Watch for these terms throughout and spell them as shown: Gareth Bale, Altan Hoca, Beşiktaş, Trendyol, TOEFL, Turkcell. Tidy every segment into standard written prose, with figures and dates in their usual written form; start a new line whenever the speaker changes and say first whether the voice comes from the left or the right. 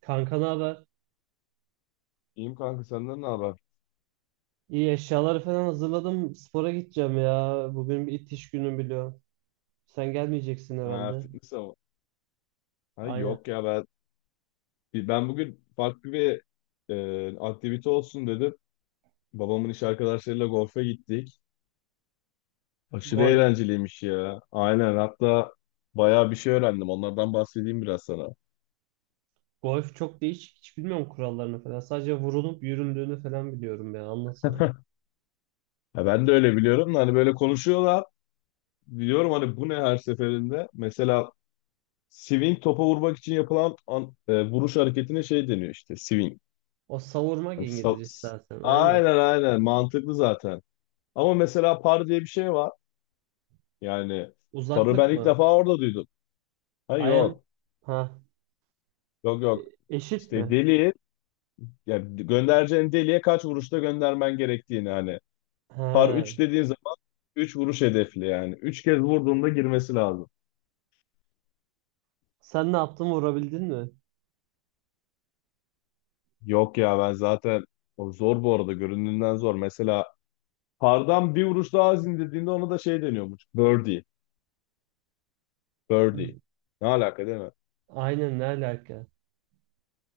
right: Kanka ne haber?
left: İyiyim kanka, senden ne haber?
right: İyi, eşyaları falan hazırladım. Spora gideceğim ya. Bugün bir itiş günü biliyorum. Sen gelmeyeceksin
left: Ha,
right: herhalde.
left: fitness ama. Ha,
right: Aynen.
left: yok ya ben bugün farklı bir aktivite olsun dedim. Babamın iş arkadaşlarıyla golfe gittik. Aşırı
right: Golf.
left: eğlenceliymiş ya. Aynen, hatta bayağı bir şey öğrendim. Onlardan bahsedeyim biraz sana.
right: Golf çok değişik. Hiç bilmiyorum kurallarını falan. Sadece vurulup yüründüğünü falan biliyorum ya. Anlatsana.
left: Ha, ben de öyle biliyorum da hani böyle konuşuyorlar. Biliyorum hani bu ne her seferinde. Mesela swing, topa vurmak için yapılan vuruş hareketine şey deniyor işte, swing.
right: O savurmak
left: Hani
right: İngilizcesi zaten. Aynen.
left: aynen aynen, mantıklı zaten. Ama mesela par diye bir şey var. Yani parı ben
right: Uzaklık
left: ilk
right: mı?
left: defa orada duydum. Ha
right: I am...
left: yok.
right: Ha.
left: Yok yok.
right: Eşit
left: İşte
right: mi?
left: deliği, yani göndereceğin deliğe kaç vuruşta göndermen gerektiğini hani. Par
right: He.
left: 3 dediğin zaman 3 vuruş hedefli yani, 3 kez vurduğunda girmesi lazım.
right: Sen ne yaptın? Vurabildin mi?
left: Yok ya, ben zaten o zor bu arada, göründüğünden zor. Mesela pardan bir vuruş daha az indirdiğinde ona da şey deniyormuş, birdie.
right: Hı.
left: Birdie. Ne alaka, değil mi?
right: Aynen, ne alaka?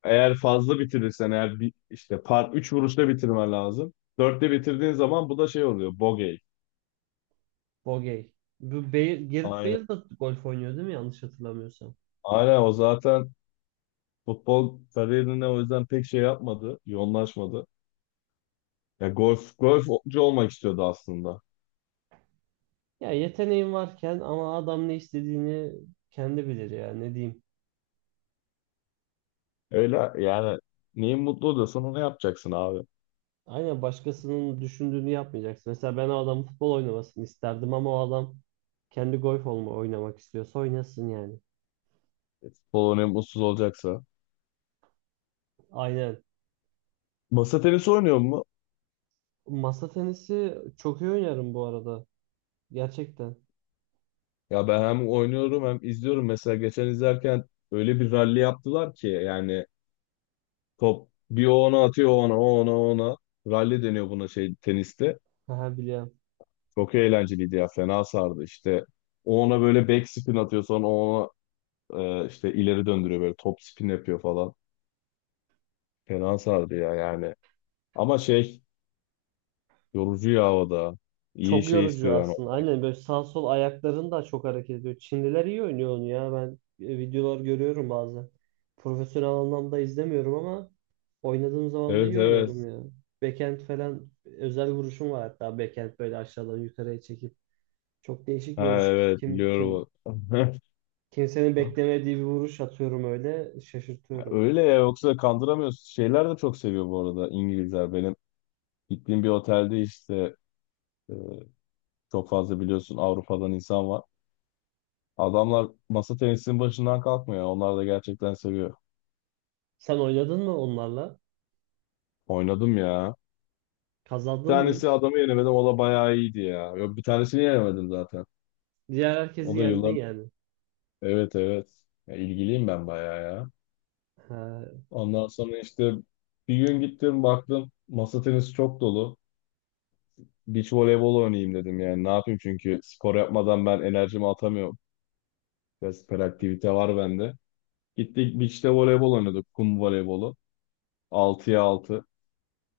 left: Eğer fazla bitirirsen, eğer bir, işte par 3 vuruşta bitirmen lazım. 4'te bitirdiğin zaman bu da şey oluyor, bogey.
right: Bogey. Bu Bale, Gareth
left: Aynen.
right: Bale da golf oynuyor değil mi? Yanlış hatırlamıyorsam.
left: Aynen, o zaten futbol kariyerine o yüzden pek şey yapmadı, yoğunlaşmadı. Ya golfcu olmak istiyordu aslında.
right: Ya yeteneğin varken ama adam ne istediğini kendi bilir ya, ne diyeyim.
left: Öyle yani, neyin mutlu oluyorsan onu yapacaksın abi.
right: Aynen, başkasının düşündüğünü yapmayacaksın. Mesela ben o adamın futbol oynamasını isterdim ama o adam kendi golf olma oynamak istiyorsa oynasın yani.
left: Futbol oynayıp mutsuz olacaksa.
right: Aynen.
left: Masa tenisi oynuyor mu?
right: Masa tenisi çok iyi oynarım bu arada. Gerçekten.
left: Ya ben hem oynuyorum hem izliyorum. Mesela geçen izlerken öyle bir ralli yaptılar ki yani, top bir o ona atıyor, o ona, o ona, o ona. Rally deniyor buna, şey, teniste.
right: Haha, biliyorum.
left: Çok eğlenceliydi ya, fena sardı işte. O ona böyle back spin atıyor, sonra o ona işte ileri döndürüyor, böyle top spin yapıyor falan. Fena sardı ya yani. Ama şey, yorucu ya o da. İyi
right: Çok
left: şey
right: yorucu
left: istiyor yani.
right: aslında. Aynen, böyle sağ sol ayakların da çok hareket ediyor. Çinliler iyi oynuyor onu ya. Ben videolar görüyorum bazen. Profesyonel anlamda izlemiyorum ama oynadığım zaman da
left: Evet,
right: iyi oynarım
left: evet.
right: ya. Backhand falan özel vuruşum var hatta. Backhand böyle aşağıdan yukarıya çekip. Çok değişik bir
left: Ha,
right: vuruş.
left: evet, biliyorum.
right: Kimsenin beklemediği bir vuruş atıyorum, öyle şaşırtıyorum.
left: Öyle ya, yoksa kandıramıyorsun. Şeyler de çok seviyor bu arada İngilizler. Benim gittiğim bir otelde işte, e, çok fazla, biliyorsun, Avrupa'dan insan var. Adamlar masa tenisinin başından kalkmıyor. Onlar da gerçekten seviyor.
right: Sen oynadın mı onlarla?
left: Oynadım ya. Bir
right: Kazandın mı
left: tanesi,
right: hiç?
left: adamı yenemedim. O da bayağı iyiydi ya. Yok, bir tanesini yenemedim zaten.
right: Diğer
left: O
right: herkesi
left: da
right: yendin
left: yıllar...
right: yani.
left: Evet, evet. Ya, ilgiliyim ben bayağı ya.
right: Ha,
left: Ondan sonra işte bir gün gittim, baktım masa tenisi çok dolu. Beach voleybol oynayayım dedim yani. Ne yapayım, çünkü spor yapmadan ben enerjimi atamıyorum. Biraz aktivite var bende. Gittik beach'te voleybol oynadık. Kum voleybolu. Altıya 6.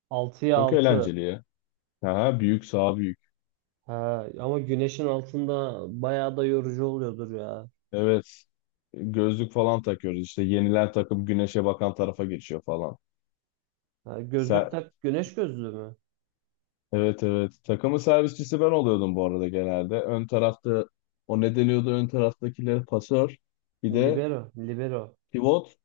right: 6'ya
left: Çok
right: 6.
left: eğlenceli ya. Ha, büyük saha, büyük.
right: Ha, ama güneşin altında bayağı da yorucu oluyordur ya.
left: Evet. Gözlük falan takıyoruz. İşte yenilen takım güneşe bakan tarafa geçiyor falan.
right: Ha, gözlük
left: Se-
right: tak, güneş gözlüğü mü?
left: evet, evet. Takımın servisçisi ben oluyordum bu arada genelde. Ön tarafta, o ne deniyordu, ön taraftakiler pasör. Bir de
right: Libero, libero.
left: pivot.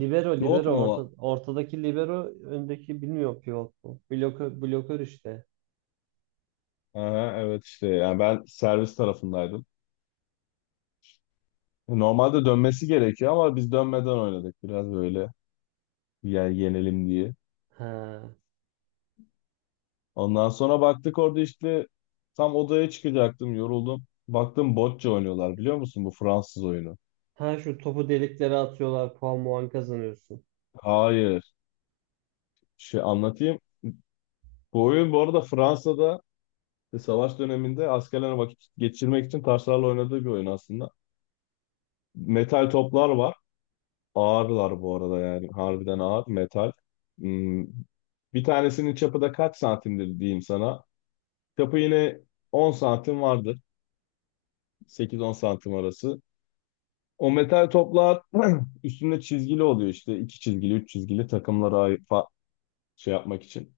right: Libero,
left: Pivot
right: libero.
left: mu
right: Orta,
left: o?
right: ortadaki libero, öndeki bilmiyorum, pivot mu? Blokör, blokör işte.
left: Aha, evet, işte yani ben servis tarafındaydım. Normalde dönmesi gerekiyor ama biz dönmeden oynadık biraz böyle, yani yenelim diye.
right: Ha.
left: Ondan sonra baktık orada işte, tam odaya çıkacaktım yoruldum. Baktım bocce oynuyorlar, biliyor musun bu Fransız oyunu?
right: Ha, şu topu deliklere atıyorlar, puan muan kazanıyorsun.
left: Hayır. Şey, anlatayım. Bu oyun bu arada Fransa'da işte savaş döneminde askerlerin vakit geçirmek için taşlarla oynadığı bir oyun aslında. Metal toplar var. Ağırlar bu arada, yani harbiden ağır metal. Hmm, bir tanesinin çapı da kaç santimdir diyeyim sana. Çapı yine 10 santim vardır. 8-10 santim arası. O metal toplar üstünde çizgili oluyor işte. İki çizgili, üç çizgili, takımlara şey yapmak için,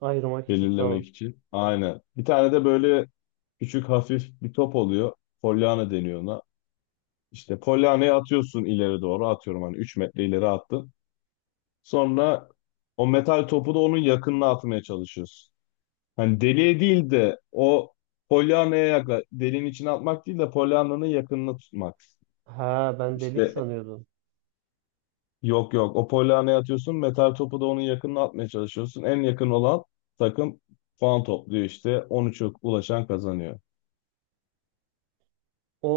right: Ayırmak için, tamam.
left: belirlemek için. Aynen. Bir tane de böyle küçük hafif bir top oluyor. Pollyanna deniyor ona. İşte polyanayı atıyorsun ileri doğru. Atıyorum hani 3 metre ileri attın. Sonra o metal topu da onun yakınına atmaya çalışıyorsun. Hani deliğe değil de o polyanaya yakla, deliğin içine atmak değil de polyananın yakınına tutmak.
right: Ha, ben delik
left: İşte,
right: sanıyordum.
left: yok yok. O polyaneye atıyorsun. Metal topu da onun yakınına atmaya çalışıyorsun. En yakın olan takım puan topluyor işte. 13'e ulaşan kazanıyor.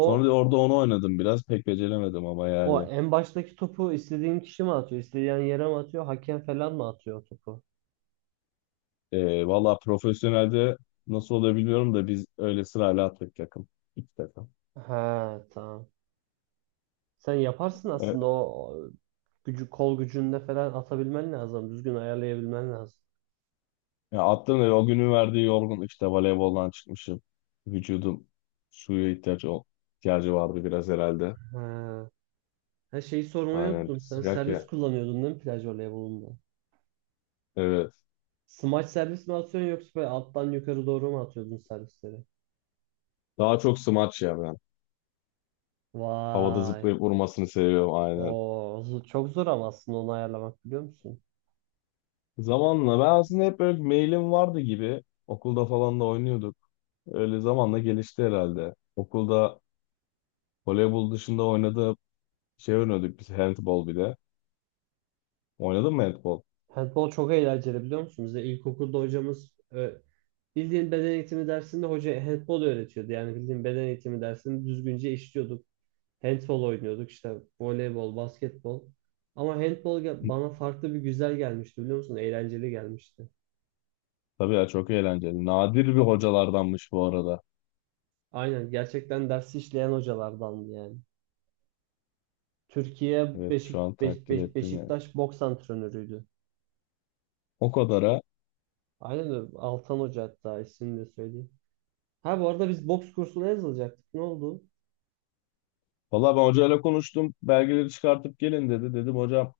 left: Sonra da orada onu oynadım biraz. Pek beceremedim ama
right: o
left: yani.
right: en baştaki topu istediğin kişi mi atıyor? İstediğin yere mi atıyor? Hakem falan mı atıyor o topu?
left: Valla profesyonelde nasıl olabiliyorum da biz öyle sırayla attık takım. İki takım.
right: Ha, tamam. Sen yaparsın
left: Ee,
right: aslında, o gücü kol gücünde falan atabilmen lazım. Düzgün ayarlayabilmen lazım.
left: ya attım da o günün verdiği yorgunluk işte, voleyboldan çıkmışım. Vücudum suya ihtiyacı, ihtiyacı vardı biraz herhalde.
right: Ha. Her şeyi sormayı
left: Aynen,
right: unuttum. Sen
left: sıcak
right: servis
left: ya.
right: kullanıyordun değil mi plaj voleybolunda?
left: Evet.
right: Smaç servis mi atıyorsun, yoksa böyle alttan yukarı doğru mu atıyordun servisleri?
left: Daha çok smaç ya ben. Havada
right: Vay.
left: zıplayıp vurmasını seviyorum aynen.
right: O çok zor ama, aslında onu ayarlamak, biliyor musun?
left: Zamanla ben aslında hep böyle mailim vardı gibi. Okulda falan da oynuyorduk. Öyle zamanla gelişti herhalde. Okulda voleybol dışında oynadığı şey oynuyorduk biz, handball bir de. Oynadın mı handball?
right: Handball çok eğlenceli, biliyor musun? Bize ilkokulda hocamız bildiğin beden eğitimi dersinde hoca handball öğretiyordu. Yani bildiğin beden eğitimi dersini düzgünce işliyorduk. Handball oynuyorduk işte, voleybol, basketbol. Ama handball bana farklı bir güzel gelmişti, biliyor musun? Eğlenceli gelmişti.
left: Tabii ya, çok eğlenceli. Nadir bir hocalardanmış bu arada.
right: Aynen, gerçekten dersi işleyen hocalardandı yani. Türkiye
left: Evet, şu an takdir ettim yani.
right: Beşiktaş boks antrenörüydü.
left: O kadara.
right: Aynen öyle. Altan Hoca, hatta ismini de söyleyeyim. Ha, bu arada biz boks kursuna yazılacaktık. Ne oldu?
left: Valla ben hocayla konuştum. Belgeleri çıkartıp gelin dedi. Dedim hocam,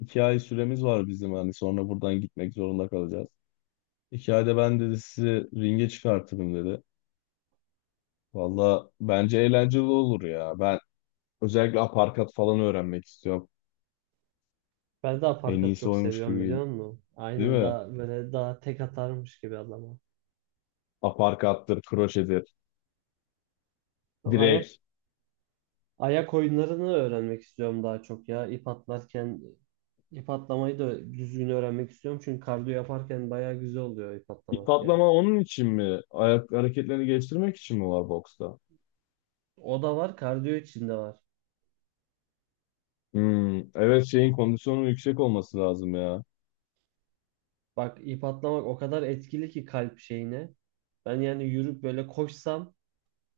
left: 2 ay süremiz var bizim hani, sonra buradan gitmek zorunda kalacağız. Hikayede ben dedi sizi ringe çıkartırım dedi. Valla bence eğlenceli olur ya. Ben özellikle aparkat falan öğrenmek istiyorum.
right: Ben daha
left: En
right: parkat
left: iyisi
right: çok
left: oymuş
right: seviyorum, biliyor musun?
left: değil
right: Aynen,
left: mi?
right: daha böyle daha tek atarmış gibi adama.
left: Aparkattır, kroşedir,
right: Ama
left: direk.
right: ayak oyunlarını öğrenmek istiyorum daha çok ya. İp atlarken ip atlamayı da düzgün öğrenmek istiyorum. Çünkü kardiyo yaparken bayağı güzel oluyor ip
left: İp
right: atlamak yani.
left: atlama onun için mi? Ayak hareketlerini geliştirmek için mi var boksta?
right: O da var, kardiyo içinde var.
left: Hmm, evet, şeyin kondisyonu yüksek olması lazım ya.
right: Bak, ip atlamak o kadar etkili ki kalp şeyine. Ben yani yürüp böyle koşsam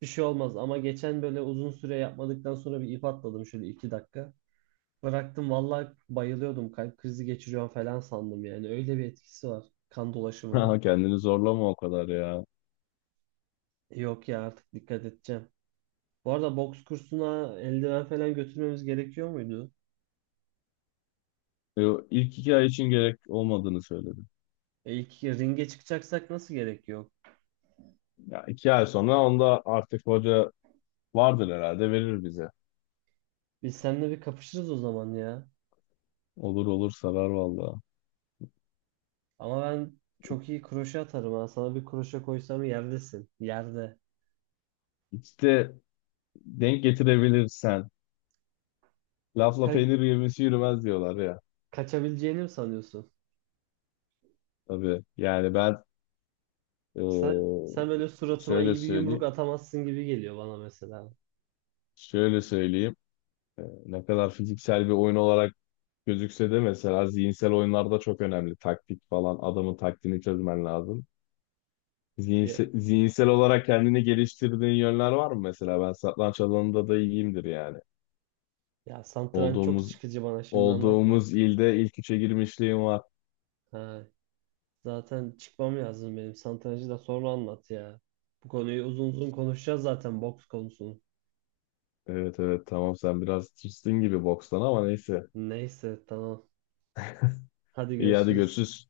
right: bir şey olmaz. Ama geçen böyle uzun süre yapmadıktan sonra bir ip atladım şöyle iki dakika. Bıraktım, vallahi bayılıyordum. Kalp krizi geçiriyorum falan sandım yani. Öyle bir etkisi var kan dolaşımına.
left: Haha, kendini zorlama o kadar ya.
right: Yok ya, artık dikkat edeceğim. Bu arada, boks kursuna eldiven falan götürmemiz gerekiyor muydu?
left: E, İlk 2 ay için gerek olmadığını söyledim.
right: E ilk ringe çıkacaksak nasıl gerek yok?
left: Ya 2 ay sonra onda artık hoca vardır herhalde, verir bize.
right: Biz seninle bir kapışırız o zaman ya.
left: Olur olur, sarar valla.
right: Ama ben çok iyi kroşe atarım ha. Sana bir kroşe koysam yerdesin. Yerde.
left: İşte denk getirebilirsen. Lafla
right: Ka-
left: peynir yemesi yürümez diyorlar ya.
right: kaçabileceğini mi sanıyorsun?
left: Tabii. Yani ben, e,
right: Sen böyle suratıma
left: şöyle
right: iyi bir yumruk
left: söyleyeyim.
right: atamazsın gibi geliyor bana mesela.
left: Şöyle söyleyeyim. Ne kadar fiziksel bir oyun olarak gözükse de mesela zihinsel oyunlarda çok önemli. Taktik falan. Adamın taktiğini çözmen lazım.
right: Ya,
left: Zihinsel olarak kendini geliştirdiğin yönler var mı mesela? Ben satranç alanında da iyiyimdir yani.
right: ya satranç çok
left: Olduğumuz
right: sıkıcı, bana şimdi anlatma.
left: olduğumuz ilde ilk üçe girmişliğim var.
right: Ha, zaten çıkmam lazım benim. Satrancı da sonra anlat ya. Bu konuyu uzun uzun konuşacağız zaten, boks konusunu.
left: Evet evet, tamam, sen biraz tırsın gibi bokstan ama neyse.
right: Neyse, tamam. Hadi
left: İyi, hadi
right: görüşürüz.
left: görüşürüz.